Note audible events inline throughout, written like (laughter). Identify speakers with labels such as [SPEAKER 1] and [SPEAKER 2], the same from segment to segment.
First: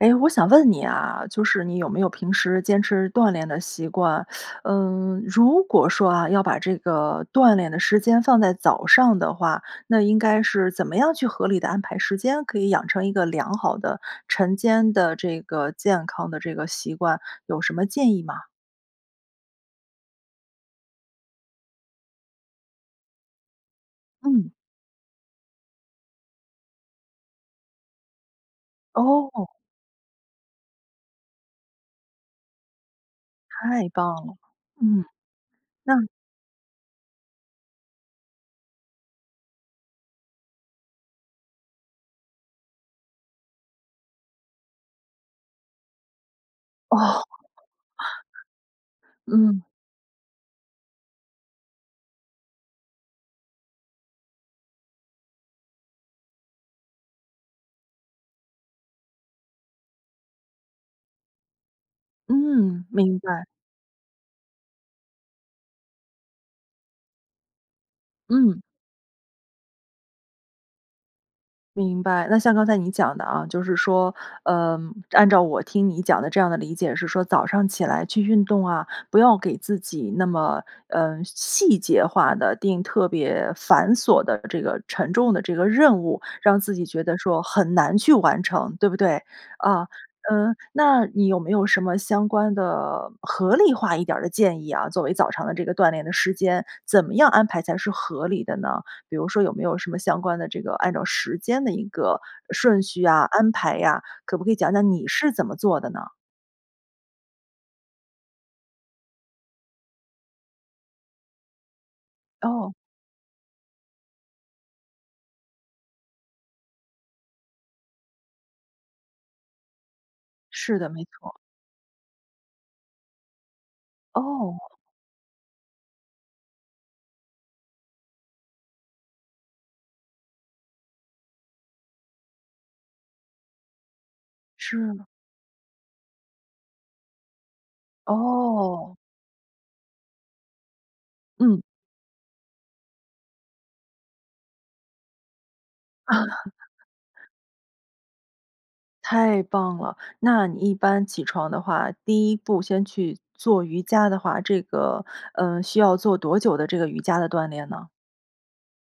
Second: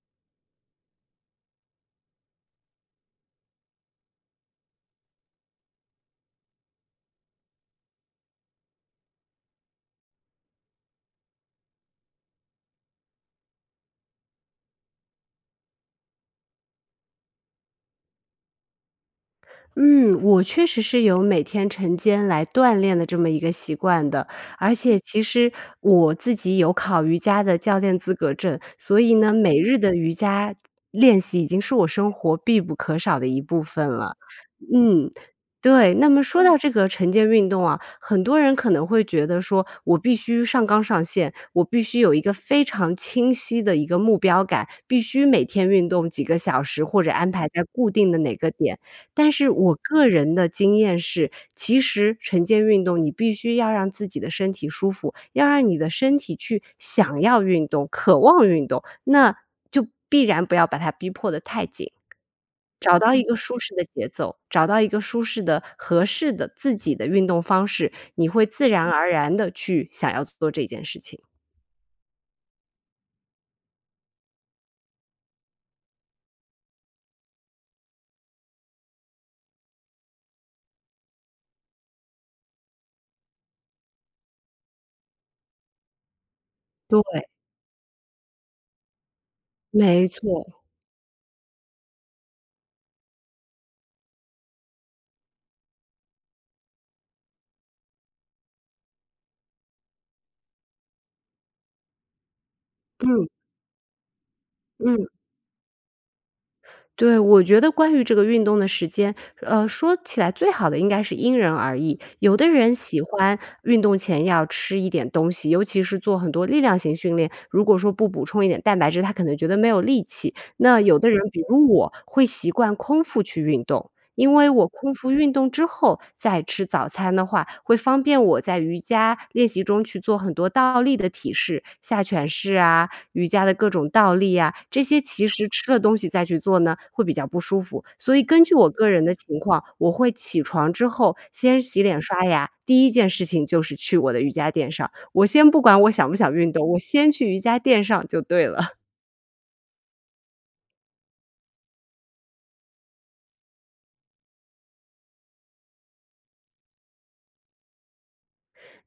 [SPEAKER 1] 哎，我想问你啊，就是你有没有平时坚持锻炼的习惯？(sucks teeth) 嗯，如果说啊，要把这个锻炼的时间放在早上的话，那应该是怎么样去合理地安排时间，可以养成一个良好的、晨间的，这个健康的这个习惯，有什么建议吗？
[SPEAKER 2] 嗯，我确实是有每天晨间来锻炼的这么一个习惯的，
[SPEAKER 1] 嗯。
[SPEAKER 2] 而且其实我自己有考瑜伽的教练资格证，所以呢，
[SPEAKER 1] 哦。
[SPEAKER 2] 每日的瑜伽练习，已经是我生活必不可少的一部分
[SPEAKER 1] 太棒
[SPEAKER 2] 了。
[SPEAKER 1] 了，嗯，
[SPEAKER 2] 嗯，对，
[SPEAKER 1] 那
[SPEAKER 2] 那么说到这个晨间运动啊，很多人可能会觉得说，我必须上纲上线，我必须有一个非常清晰的一个目标感，必须每天运动几个小时，或者
[SPEAKER 1] 哦。
[SPEAKER 2] 安排在固定的哪个点。但是
[SPEAKER 1] 嗯。
[SPEAKER 2] 我个人的经验是，其实晨间运动你必须要让自己的身体舒服，要让你的身体去想要运动、渴望运动，那就必然不要把它逼迫得太紧。
[SPEAKER 1] 嗯，
[SPEAKER 2] 找到
[SPEAKER 1] 明
[SPEAKER 2] 一个
[SPEAKER 1] 白。
[SPEAKER 2] 舒适的节奏，找到一个舒适的、合适的自己的运动方式，你会
[SPEAKER 1] 嗯。
[SPEAKER 2] 自然而然地去想要做这件事情。
[SPEAKER 1] 明白，那像刚才你讲的啊，就是说，呃，按照我听你讲的这样的理解是说，早上起来去运动啊，不要给自己那么，嗯，细节化的，定特别繁琐的这个沉重的这个任务，让自己觉得
[SPEAKER 2] 对。
[SPEAKER 1] 说很难去完成，对不对？啊，
[SPEAKER 2] 没
[SPEAKER 1] 嗯，
[SPEAKER 2] 错。
[SPEAKER 1] 那你有没有什么相关的、合理化一点儿的建议啊，作为早上的这个锻炼的时间，怎么样安排才是合理的呢？比如说有没有什么相关的这个，按照时间的一个顺序呀、
[SPEAKER 2] 嗯。
[SPEAKER 1] 安排呀，可不可以讲讲你
[SPEAKER 2] 嗯。
[SPEAKER 1] 是怎么做的呢？
[SPEAKER 2] 对，我觉得关于这个运动的时间，呃，说起来最好的应该是因人而异。有的
[SPEAKER 1] 哦。
[SPEAKER 2] 人喜欢运动前要吃一点东西，尤其是做很多力量型训练，如果说不补充一点蛋白质，他可能觉得没有力气。那
[SPEAKER 1] 是的，
[SPEAKER 2] 有
[SPEAKER 1] 没
[SPEAKER 2] 的人，
[SPEAKER 1] 错。
[SPEAKER 2] 比如我会习惯空腹去运动，因为我
[SPEAKER 1] 哦。
[SPEAKER 2] 空腹运动之后，再吃早餐的话，会方便我在瑜伽练习中去做很多倒立的体式。下犬式啊、瑜伽的各种倒立啊，这些
[SPEAKER 1] 是。
[SPEAKER 2] 其实吃了东西再去做呢，会比较不舒服。所以根据我个
[SPEAKER 1] 哦。
[SPEAKER 2] 人的情况，我会起床之后，先
[SPEAKER 1] 嗯。
[SPEAKER 2] 洗脸刷牙，第1件事情就是去我的瑜伽垫上，我先不管我想不想运动，我先
[SPEAKER 1] (laughs)
[SPEAKER 2] 去瑜伽垫上就对了。
[SPEAKER 1] 太棒了，那你一般起床的话，第1步先去做瑜伽的话，这个，呃，需要做多久的这个瑜伽的锻炼呢？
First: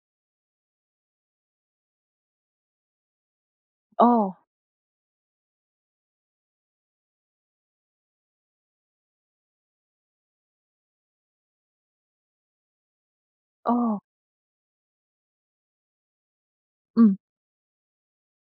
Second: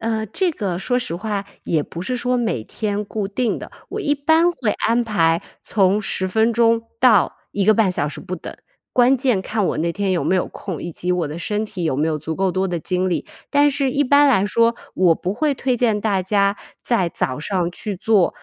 [SPEAKER 2] 呃，这个说实话，也不是说每天固定的。我一
[SPEAKER 1] 哦。
[SPEAKER 2] 般会安排从10分钟到1个半小时不等，关键看我那天有没有空，以及我的身体有没有足够多的精力。但是
[SPEAKER 1] 哦。
[SPEAKER 2] 一般来说，我不会推荐大家在
[SPEAKER 1] 嗯。
[SPEAKER 2] 早上去做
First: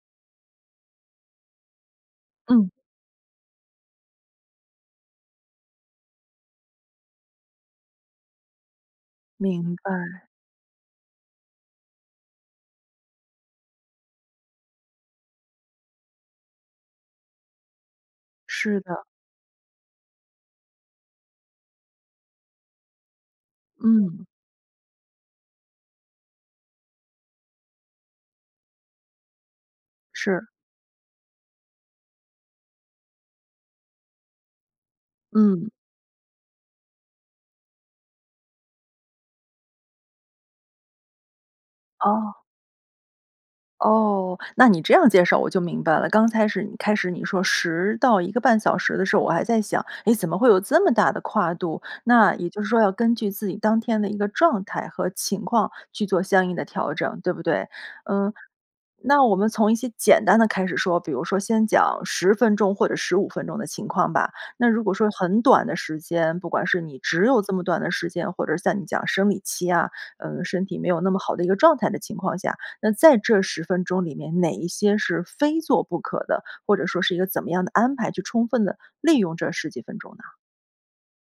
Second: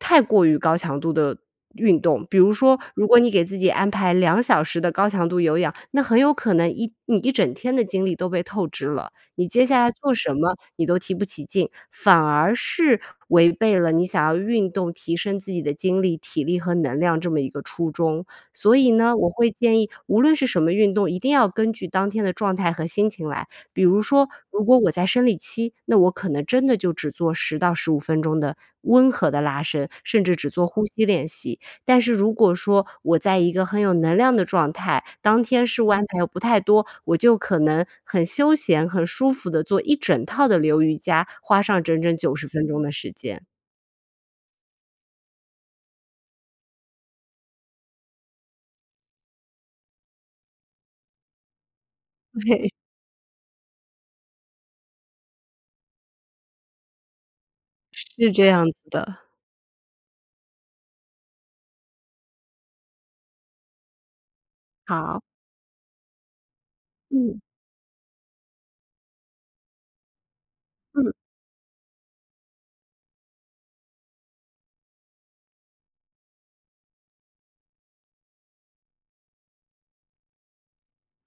[SPEAKER 2] 太过于高强度的运动。比如
[SPEAKER 1] 嗯。
[SPEAKER 2] 说如果你给自己安排2小时的高强度有氧，那很有可能一你一整天的精力都被透支了，你接
[SPEAKER 1] 明
[SPEAKER 2] 下来做
[SPEAKER 1] 白。
[SPEAKER 2] 什么，你都提不起劲，反而是违背了你想要运动提升自己的精力、体力和能量这么一个初衷。所
[SPEAKER 1] 是
[SPEAKER 2] 以
[SPEAKER 1] 的。
[SPEAKER 2] 呢，我会建议无论是什么运动，一定要根据当天的状态和心情来。比如
[SPEAKER 1] 嗯。
[SPEAKER 2] 说，如果我在生理期，那我可能真的就只做10到15分钟的温和的拉伸，甚至
[SPEAKER 1] 是。
[SPEAKER 2] 只做呼吸练习。但是如果说我在一个很有能量的状态，当天
[SPEAKER 1] 嗯。
[SPEAKER 2] 事务安排又不太多，我就可能很休闲、很舒服地做一整套的流瑜伽，花上整整九
[SPEAKER 1] 哦。
[SPEAKER 2] 十分钟的时间。
[SPEAKER 1] 哦，那你这样介绍我就明白了。刚才始开始你说10到1个半小时的时候，我还在想，哎，怎么会有这么大的跨度？那也就是
[SPEAKER 2] 对。
[SPEAKER 1] 说，要根据自己当天的一个状态和情况去做相应的调整，对不对？
[SPEAKER 2] 是
[SPEAKER 1] 嗯，
[SPEAKER 2] 这样子
[SPEAKER 1] 那
[SPEAKER 2] 的。
[SPEAKER 1] 我们从一些简单的开始说，比如说先讲10分钟或者15分钟的情况吧。那如果说
[SPEAKER 2] 好。
[SPEAKER 1] 很短的时间，不管是你只
[SPEAKER 2] 嗯。
[SPEAKER 1] 有这么短的时间，或者在你讲生理期啊，呃，身体没有那
[SPEAKER 2] 嗯。
[SPEAKER 1] 么好的一个状态的情况下，那在这10分钟里面，哪一些是非做不可的，或者说是一个怎么样的安排，去充分地利用这10几分钟呢？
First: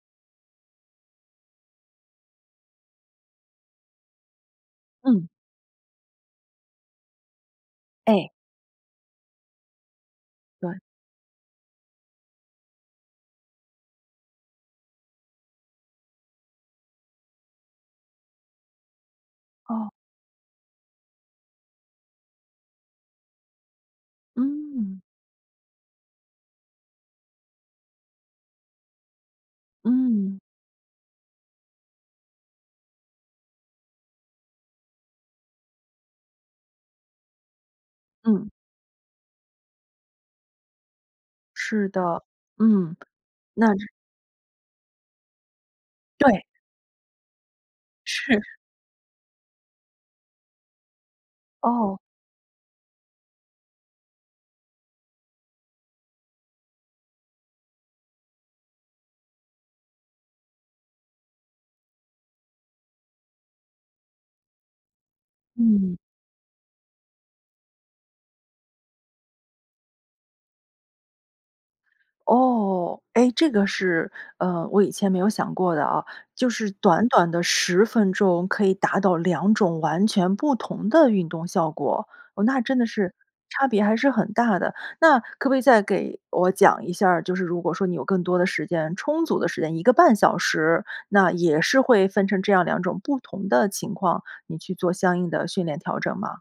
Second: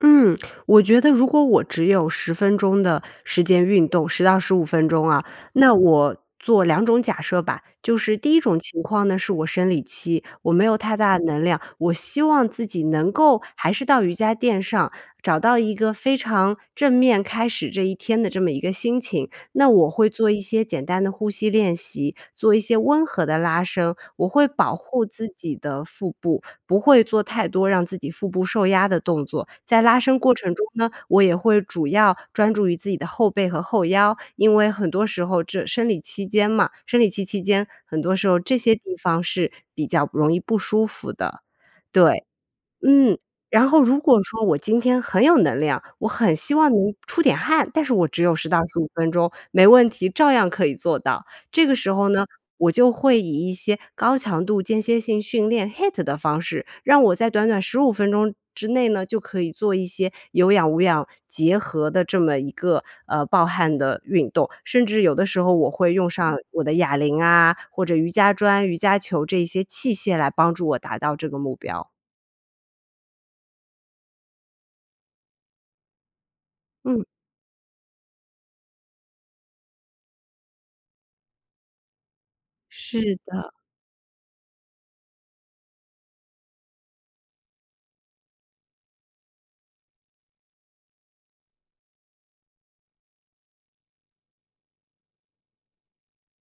[SPEAKER 2] 嗯，我觉得如果我只有10分钟的时间运动，10到15分钟啊，
[SPEAKER 1] 嗯。
[SPEAKER 2] 那我做2种假设吧。就是
[SPEAKER 1] 哎。
[SPEAKER 2] 第1种情况呢，是我生理期，我没有
[SPEAKER 1] 对。
[SPEAKER 2] 太大的能量，我希望自己能够还是到瑜伽垫上，找到一个非常正面开始这一天的这么一个心情。那我
[SPEAKER 1] 哦。
[SPEAKER 2] 会做一些简单的呼吸练习，做一些温和的拉伸，我会保
[SPEAKER 1] 嗯。
[SPEAKER 2] 护自己的腹部，不会做太多让自己腹部受压的动作。在拉伸过
[SPEAKER 1] 嗯。
[SPEAKER 2] 程中呢，我也会主要专注于自己的后背和后腰。因为很多时候这生理期间嘛生理期期间，很多时候
[SPEAKER 1] 嗯。
[SPEAKER 2] 这些地方是比较容易不舒服的，
[SPEAKER 1] 是的，
[SPEAKER 2] 对。
[SPEAKER 1] 嗯，
[SPEAKER 2] 嗯，
[SPEAKER 1] 那
[SPEAKER 2] 然后
[SPEAKER 1] 这
[SPEAKER 2] 如果说我今天很有能量，我很
[SPEAKER 1] 对。
[SPEAKER 2] 希望能出点汗，但是我只有
[SPEAKER 1] 是。
[SPEAKER 2] 10到15分钟，没问题，照样可以做到。这个时
[SPEAKER 1] 哦。
[SPEAKER 2] 候呢，我就会以一些高强度间歇性训练 HIIT 的方式，让我在短短15分钟之内呢，就可以做一些有氧无氧结合的这么一个，呃，爆汗的运动，甚至有的时候我会
[SPEAKER 1] 嗯。
[SPEAKER 2] 用上我的哑铃啊，或者瑜伽砖、瑜伽球这一些器械来帮助我达到这个目标。
[SPEAKER 1] 哦，哎，这个是，呃，我以前没有想过的啊。就是
[SPEAKER 2] 嗯。
[SPEAKER 1] 短短的10分钟，可以达到2种完全不同的运动效果。哦，那真的是
[SPEAKER 2] 是的。
[SPEAKER 1] 差别还是很大的。那可不可以再给我讲一下儿，就是如果说你有更多的时间、充足的时间，1个半小时，那也是会分成这样2种不同的情况，你去做相应的训练调整吗？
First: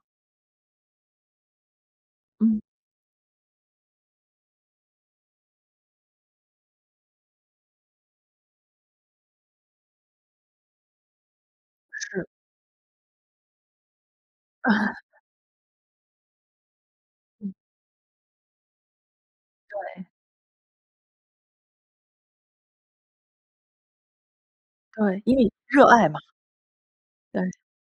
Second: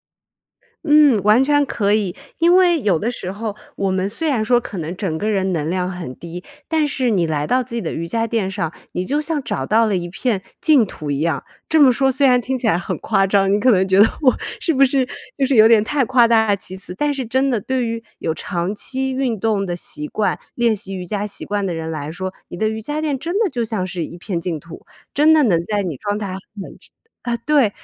[SPEAKER 2] 嗯，完全可以。因
[SPEAKER 1] 嗯。
[SPEAKER 2] 为有的时候，我们虽然说可能整个人能量很低，但是你来到自己的瑜伽垫上，你就像找到了一片净土一样。这么说
[SPEAKER 1] 是。
[SPEAKER 2] 虽然听起来很夸张，你可能觉得我是不是
[SPEAKER 1] (laughs)
[SPEAKER 2] 就是有点太夸大其词。但是真
[SPEAKER 1] 嗯。
[SPEAKER 2] 的对于有长期运动的习
[SPEAKER 1] 对。
[SPEAKER 2] 惯、练习瑜伽习惯的人来说，你的瑜伽垫真的就像是一片净土，
[SPEAKER 1] 对，
[SPEAKER 2] 真
[SPEAKER 1] 因
[SPEAKER 2] 的
[SPEAKER 1] 为
[SPEAKER 2] 能在
[SPEAKER 1] 热
[SPEAKER 2] 你
[SPEAKER 1] 爱
[SPEAKER 2] 状
[SPEAKER 1] 嘛。
[SPEAKER 2] 态很差啊，
[SPEAKER 1] 对。
[SPEAKER 2] 对，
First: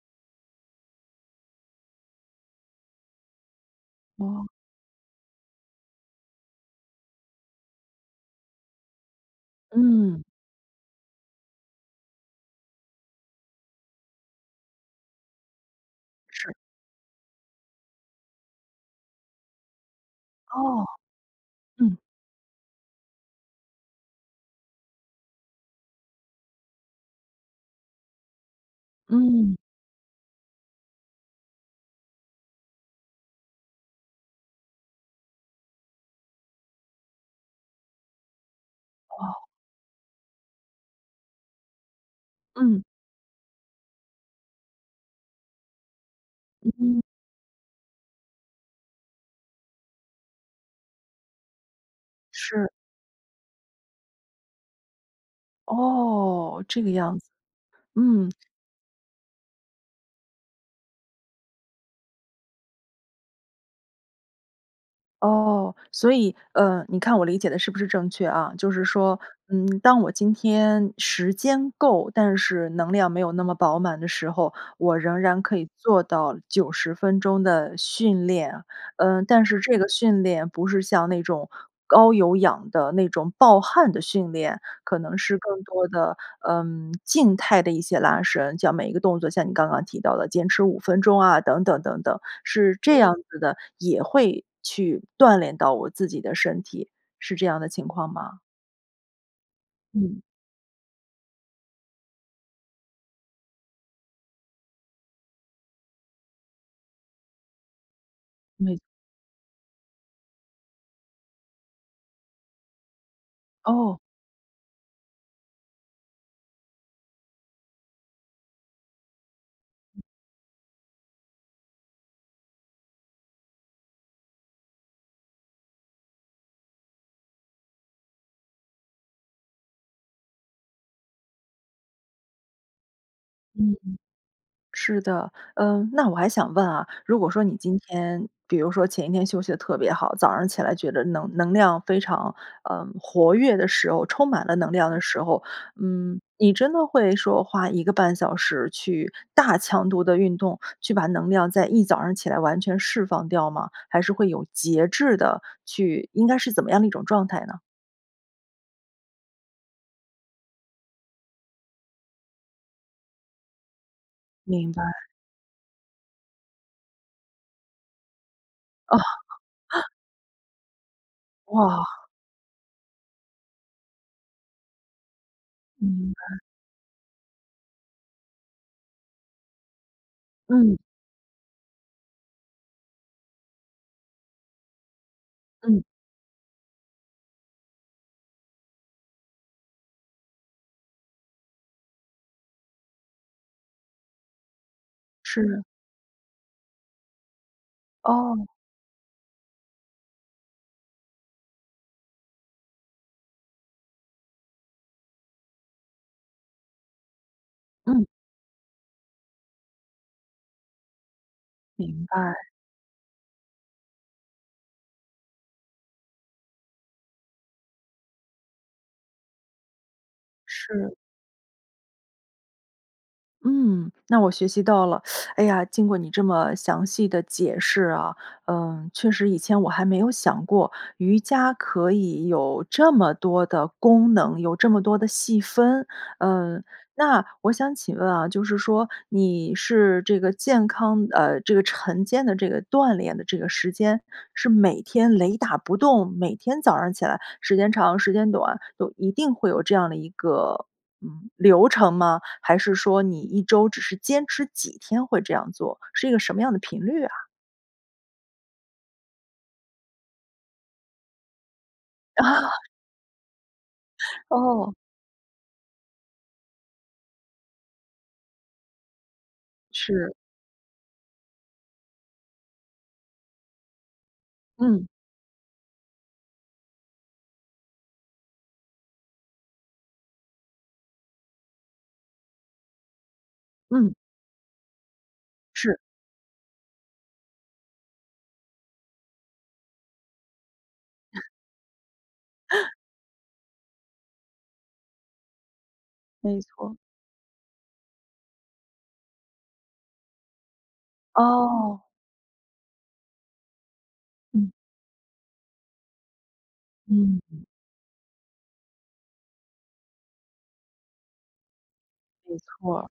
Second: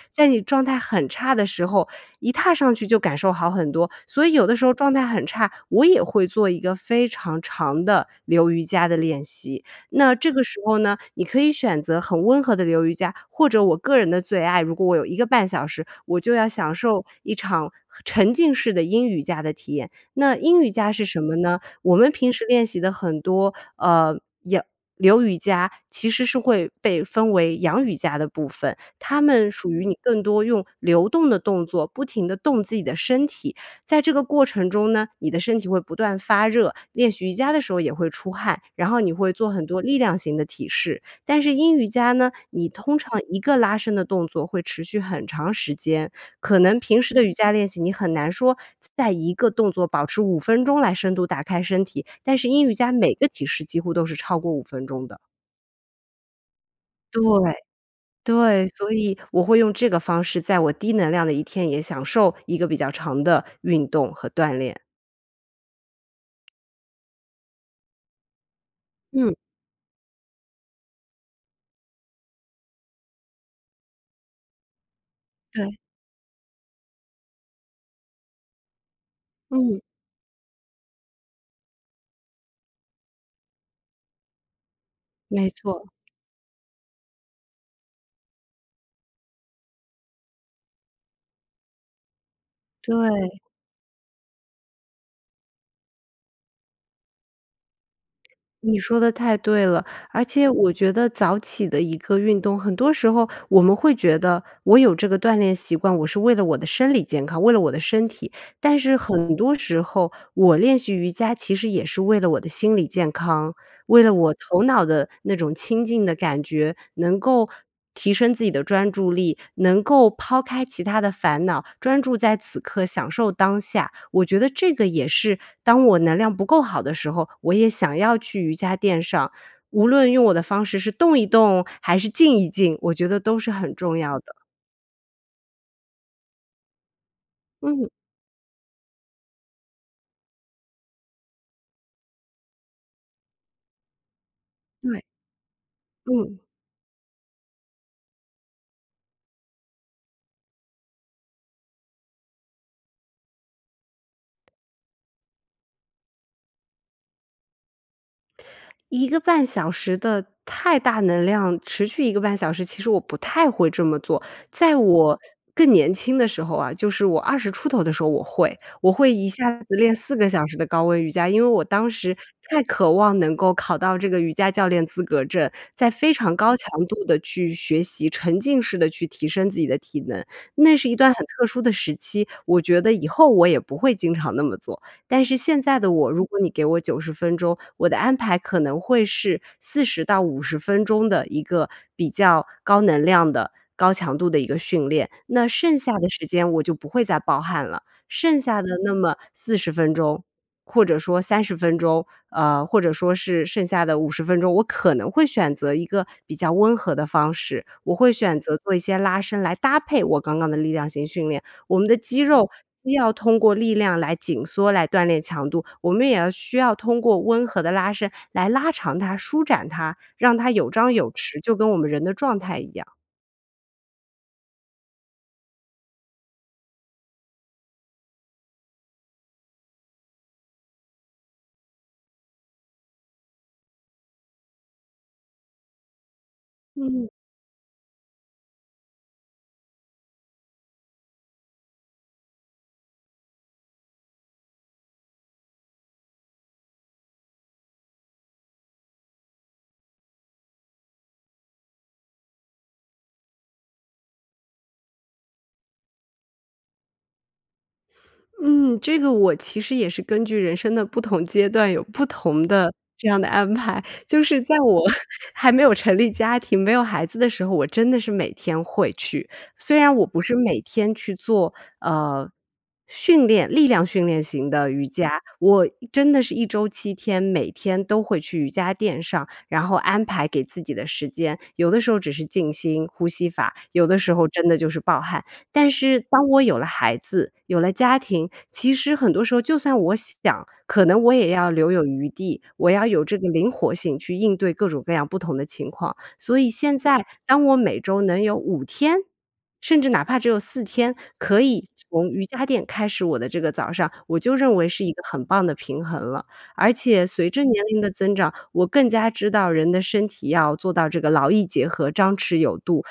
[SPEAKER 2] 状态很差的时候，一踏上去就感受好很多。所以
[SPEAKER 1] 哦。
[SPEAKER 2] 有的时候状态很差，我也会做一个非常长的流瑜伽的练习。那
[SPEAKER 1] 嗯。
[SPEAKER 2] 这个时候呢，你可以选择很温和的流瑜伽，或者我个人的最爱，如果我有1个半小时，我就要
[SPEAKER 1] 是。
[SPEAKER 2] 享受一场沉浸式的阴瑜伽的体验。那阴瑜
[SPEAKER 1] 哦，
[SPEAKER 2] 伽是什么呢？我
[SPEAKER 1] 嗯。
[SPEAKER 2] 们平时练习的很多，呃，有流瑜伽其实是会被分为阳瑜伽的部分。它们
[SPEAKER 1] 嗯。
[SPEAKER 2] 属于你更多用流动的动作，不停地动自己的身体。在这个过程中呢，你的身体会不断发热，练习瑜伽的时候也会出汗，然后你会
[SPEAKER 1] 哦。
[SPEAKER 2] 做很多力量型的体式。但是阴瑜伽呢，你
[SPEAKER 1] 嗯。
[SPEAKER 2] 通常一个拉伸的动作会持续很长时间，可
[SPEAKER 1] 嗯
[SPEAKER 2] 能平
[SPEAKER 1] 嗯。
[SPEAKER 2] 时的瑜伽练习，你很难说在一个动作保持5分钟来深度打开身体，但是
[SPEAKER 1] 是。
[SPEAKER 2] 阴瑜伽每个体式几乎都是超过5分钟的。
[SPEAKER 1] 哦，这个样
[SPEAKER 2] 对，
[SPEAKER 1] 子，嗯。
[SPEAKER 2] 对，所以我会用这个方式，在我低能量的一天，也享受一个比较长的运动和锻炼。
[SPEAKER 1] 哦，所以，呃，你看我理解得是不是正确啊？就是说，
[SPEAKER 2] 嗯。
[SPEAKER 1] 嗯，(clicks tongue) 当我今天时间够，但是能量没有那么饱满的时候，我仍然可以
[SPEAKER 2] 对。
[SPEAKER 1] 做到90分钟的训练。呃，但是这
[SPEAKER 2] 嗯。
[SPEAKER 1] 个训练不是像那种，高有氧的那种爆汗的训练。可能是
[SPEAKER 2] 没
[SPEAKER 1] 更
[SPEAKER 2] 错。
[SPEAKER 1] 多的，嗯，静态的一些拉伸。就每一个动作像你刚刚提到的坚持5分钟啊，等等等等，是这样
[SPEAKER 2] 对。
[SPEAKER 1] 子的，也会去锻炼到我自己的身体，是这样的情况吗？
[SPEAKER 2] 你说得太对了。
[SPEAKER 1] 嗯。
[SPEAKER 2] 而且我觉得早起的一个运动，很多时候我们会觉得我有这个锻炼习惯，我是为了我的生理健康、为了我的身体，
[SPEAKER 1] 没
[SPEAKER 2] 但是很多时候我练习瑜伽，其实也是为了我的心理健康，
[SPEAKER 1] 哦。
[SPEAKER 2] 为了我头脑的那种清静的感觉。能够提升自己的专注力，能够抛开其他的烦恼，专注在此刻享受当下。我觉得这个也是当我能量不够好的时候，我也想要去瑜伽垫上，无论用我的方式，是动一动还是静一静，我觉得都是很
[SPEAKER 1] 嗯，嗯。
[SPEAKER 2] 重要的。
[SPEAKER 1] 是的，嗯，那我还想问啊，如果说你今
[SPEAKER 2] 嗯。
[SPEAKER 1] 天，比如说前一天休息得特别好，早上起来觉得能能量非常，呃，活跃的时候，充满了能量的
[SPEAKER 2] 对。
[SPEAKER 1] 时候，嗯，
[SPEAKER 2] 嗯。
[SPEAKER 1] 你真的会说花1个半小时去大强度地运动，去把能量在一早上起来完全释放掉吗？还是会有节制地去应该是怎么样的一种状态呢？
[SPEAKER 2] 1个半小时的太大能量，持续1个半小时，其实我不太会这么做。
[SPEAKER 1] 明
[SPEAKER 2] 在
[SPEAKER 1] 白。
[SPEAKER 2] 我更年轻的时候啊，就是我20出头的时候，我会。我
[SPEAKER 1] 哦。
[SPEAKER 2] 会一下子
[SPEAKER 1] (laughs)
[SPEAKER 2] 练4个小时的高温瑜伽，因为我当
[SPEAKER 1] 哇。
[SPEAKER 2] 时太渴望能够考到这个瑜伽教练资格证，在非
[SPEAKER 1] 明
[SPEAKER 2] 常
[SPEAKER 1] 白。
[SPEAKER 2] 高强度地去学习，沉浸式地去提升自己的体能。那
[SPEAKER 1] 嗯。
[SPEAKER 2] 是一段很特殊的时期，我觉得以后我也不会经常那么做。但是现在
[SPEAKER 1] 嗯。
[SPEAKER 2] 的我，如果你给我90分钟，我的安排可能会是40到50分钟的一个比较高能量的、高强度的一个训练。那
[SPEAKER 1] 是。
[SPEAKER 2] 剩下的时间我就不会再爆汗了，剩
[SPEAKER 1] 哦。
[SPEAKER 2] 下的那么40分钟或者说30分钟，呃，或者说是剩下的50分钟，我可能会选择一个比较温和的方式。我
[SPEAKER 1] 嗯。
[SPEAKER 2] 会选择做一些拉伸来搭配我刚刚的力量型训练，我们的
[SPEAKER 1] 明
[SPEAKER 2] 肌
[SPEAKER 1] 白。
[SPEAKER 2] 肉既要通过力量来紧缩、来锻炼强度，我们也要需要通过温和的拉伸来拉长它、舒展它，让它有
[SPEAKER 1] 是。
[SPEAKER 2] 张有弛，就跟我们人的状态一样。
[SPEAKER 1] 嗯，那我学习到了。(inhales) 哎呀，经过你这么详细的解释啊，嗯，确实以前我还没有想过，瑜伽可以有这么多的功能，有这么多的细分。呃，
[SPEAKER 2] 嗯。
[SPEAKER 1] 那我想请问啊，就是说你是这个健康呃，这个晨间的这个锻炼的这个时间，是每天雷打不动，每天早上起来，时间长、时间短，都一定会有这样的一个，嗯，流程吗？还是说你1周只是坚持几天会这样做，是一个什么样的频率啊？
[SPEAKER 2] 嗯，这个我其实也是根据人生的不同阶段，有不同
[SPEAKER 1] (laughs)
[SPEAKER 2] 的这样的安排。就
[SPEAKER 1] (laughs)
[SPEAKER 2] 是在
[SPEAKER 1] 哦。
[SPEAKER 2] 我 (chuckles) 还没有成立家庭，没有孩子的时候，我真的是每天会去。虽然我
[SPEAKER 1] 是。
[SPEAKER 2] 不是每天去做，呃，训练力量训练型的瑜
[SPEAKER 1] 嗯。
[SPEAKER 2] 伽，我一真的是1周7天，每天都会去瑜伽垫上，然后安排给自己的时间。有的时候只是静心呼吸法，有
[SPEAKER 1] 嗯。
[SPEAKER 2] 的时候真的就是爆汗。但
[SPEAKER 1] 是。
[SPEAKER 2] 是当我有了孩子、有了家庭，其实很多时候就算我想，可能我
[SPEAKER 1] (chuckles)
[SPEAKER 2] 也要留有余地，我
[SPEAKER 1] (laughs)
[SPEAKER 2] 要有这个灵活性去应对各种各样不同的情况。所
[SPEAKER 1] 没
[SPEAKER 2] 以
[SPEAKER 1] 错。
[SPEAKER 2] 现在当我每周能有5天，甚至哪怕只有4天可以
[SPEAKER 1] 哦。
[SPEAKER 2] 从瑜伽垫开始我的这个早上，我就
[SPEAKER 1] 嗯。
[SPEAKER 2] 认为是一个很棒的平衡了。而且随着
[SPEAKER 1] 嗯。
[SPEAKER 2] 年龄的增长，我更加知道人的身体要做到这个劳逸结合、张弛
[SPEAKER 1] 没
[SPEAKER 2] 有度。
[SPEAKER 1] 错。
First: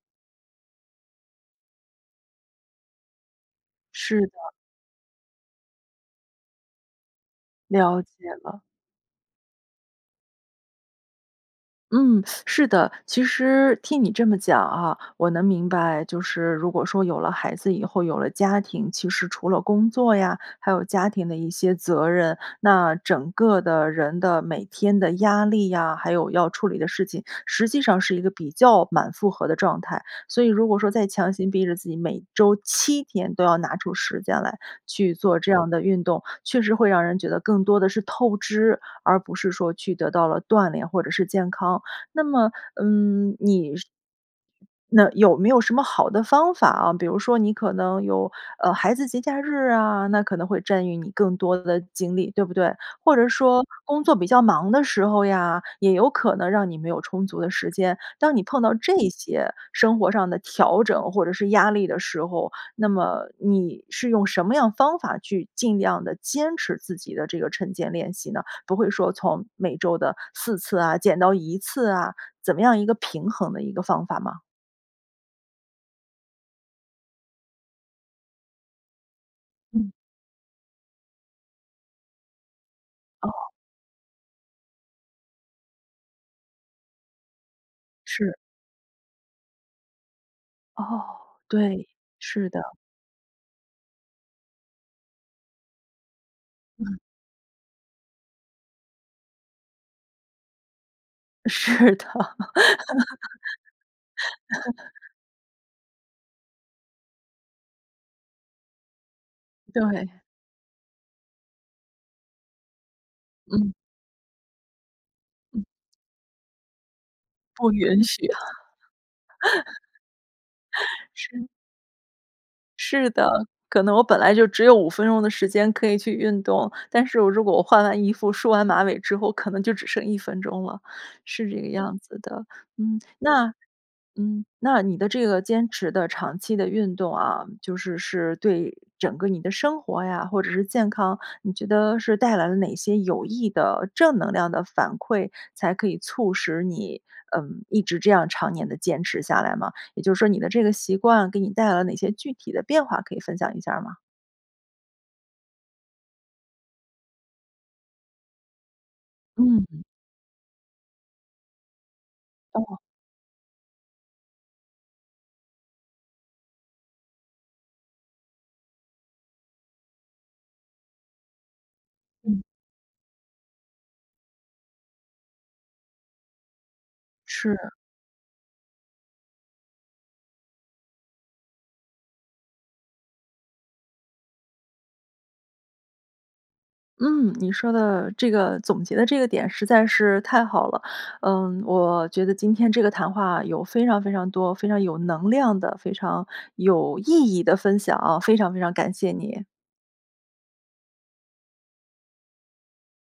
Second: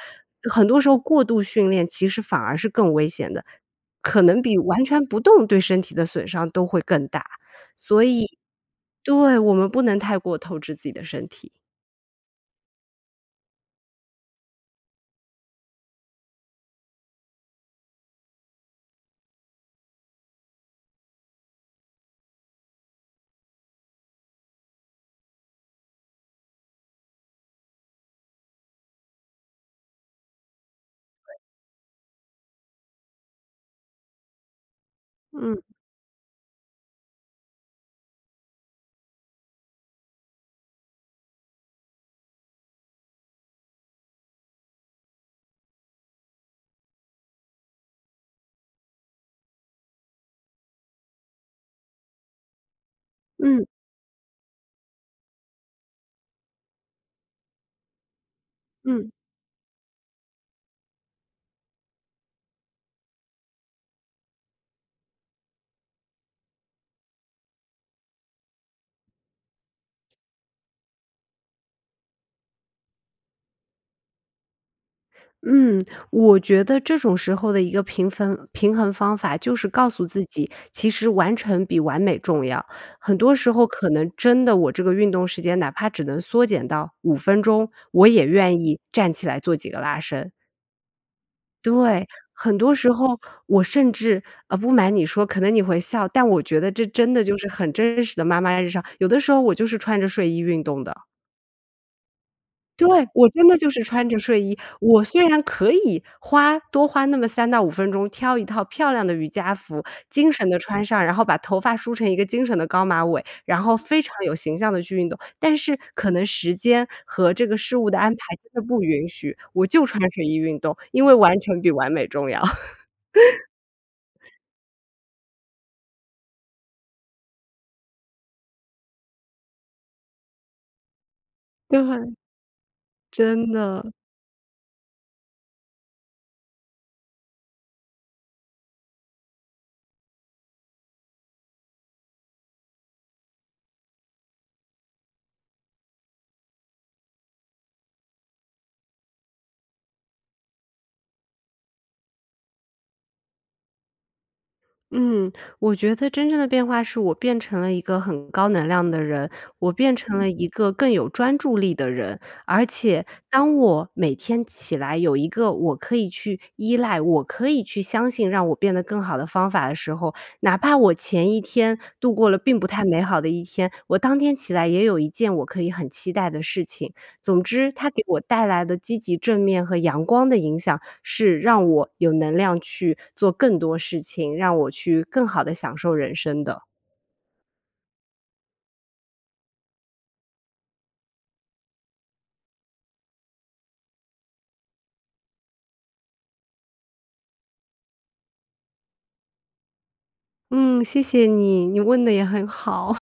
[SPEAKER 2] 很多时候过度训练，其实反而是更危险的，
[SPEAKER 1] 是
[SPEAKER 2] 可
[SPEAKER 1] 的。
[SPEAKER 2] 能比完全不动，对身体的损伤都会更大。
[SPEAKER 1] 了
[SPEAKER 2] 所
[SPEAKER 1] 解
[SPEAKER 2] 以
[SPEAKER 1] 了。
[SPEAKER 2] 对，我们不能太过透支自己的身体。
[SPEAKER 1] 嗯，(sucks teeth) 是的，其实听你这么讲啊，我能明白，就是如果说有了孩子以后，有了家庭，其实除了工作呀，还有家庭的一些责任，那整个的人的每天的压力呀，还有要处理的事情，实际上是一个比较满负荷的状态。所以如果说再强行逼着自己，每周7天都要拿出时间来，去做这样
[SPEAKER 2] 嗯。
[SPEAKER 1] 的运动，确实会让人觉得更多的是透支，而不是说去得到了锻炼或者是健康，那么，嗯，你是那有没有什么好的方法啊，比如说你可能有呃，孩子节假日啊，那可能会占用你更多的精力，对不对？或者说
[SPEAKER 2] 嗯。
[SPEAKER 1] 工作比较忙的时候呀，也有可能让你没有充足的时间，当你碰到这
[SPEAKER 2] 嗯。
[SPEAKER 1] 些生活上的调整或者是压力的时候，那么你是用什么样方法，去尽量地坚持自己的这个晨间练习呢？不会说从每周的4次啊，减到1次啊，怎么样一个平衡的一个方法吗？
[SPEAKER 2] 嗯，我觉得这种时候的一个平分平衡方法，就是告
[SPEAKER 1] 嗯。
[SPEAKER 2] 诉自己其实完成比完美重要。很多
[SPEAKER 1] 哦。
[SPEAKER 2] 时候可能真的，我这个运动时间哪怕只能缩减到5分钟，我也
[SPEAKER 1] 是。
[SPEAKER 2] 愿意站起来做几个拉伸。
[SPEAKER 1] 哦，对，
[SPEAKER 2] 对，
[SPEAKER 1] 是
[SPEAKER 2] 很
[SPEAKER 1] 的。
[SPEAKER 2] 多时候我甚至呃，不瞒你说，可能你会笑，但我觉得这
[SPEAKER 1] 嗯。
[SPEAKER 2] 真的就是很真实的妈妈日常，有的时候我就是穿着睡衣运动的。
[SPEAKER 1] 是的。
[SPEAKER 2] 对，我真的就是穿着睡衣，我
[SPEAKER 1] (laughs)
[SPEAKER 2] 虽然可以花多花那么3到5分钟挑一套漂亮的瑜伽服，
[SPEAKER 1] 对。
[SPEAKER 2] 精神地穿上，然后把头发梳成一个精神的高马尾，然
[SPEAKER 1] 嗯。
[SPEAKER 2] 后非常有形象地去运动，但
[SPEAKER 1] 嗯。
[SPEAKER 2] 是可能时间和这个
[SPEAKER 1] 不
[SPEAKER 2] 事物的
[SPEAKER 1] 允
[SPEAKER 2] 安排
[SPEAKER 1] 许啊，
[SPEAKER 2] 真的不允许，我就穿睡衣运动，因为
[SPEAKER 1] (laughs)
[SPEAKER 2] 完
[SPEAKER 1] 是。
[SPEAKER 2] 成比完美重要。
[SPEAKER 1] 是的，可能我
[SPEAKER 2] (laughs)
[SPEAKER 1] 本来就只有5分钟的时间可以去运动，但是我如果我换完衣服，梳完马尾之后，可能就只剩1分钟了，是这个
[SPEAKER 2] 对，
[SPEAKER 1] 样
[SPEAKER 2] 换
[SPEAKER 1] 子的。嗯，
[SPEAKER 2] 真
[SPEAKER 1] 那
[SPEAKER 2] 的。
[SPEAKER 1] 嗯，那你的这个坚持的长期的运动啊，就是是对整个你的生活呀，或者是健康，你觉得是带来了哪些有益的正能量的反馈，才可以促使你，嗯，一直这样常年地坚持下来吗？也就是说你的这个习惯，给你带来了哪些具体的变化可以分享一下儿吗？
[SPEAKER 2] 嗯，我觉得真正的变化是我变成了一个很高能量的人，我
[SPEAKER 1] 嗯。
[SPEAKER 2] 变成了一个更有专注力的人，而
[SPEAKER 1] 哦。
[SPEAKER 2] 且当我每天起来有一个我可以去依赖，我可以去相信让我变得更好的方法的时候，哪怕我前一天度过了
[SPEAKER 1] 嗯。
[SPEAKER 2] 并不太美好的一天，我当天起来也有一件我可以很期待的事情。总
[SPEAKER 1] 是。
[SPEAKER 2] 之，它给我带来的积极正面和阳光的影响，是让我有能量去做更多事情，让我去更好地享受人生的。
[SPEAKER 1] 嗯，你说的这个总结的这个点实在是太好了。呃，我觉得今天这个谈话有非常非常多、非常有能量的、非常有意义的分享啊，非常非常感谢你。
[SPEAKER 2] 嗯，谢谢你，你问得也很好。(laughs)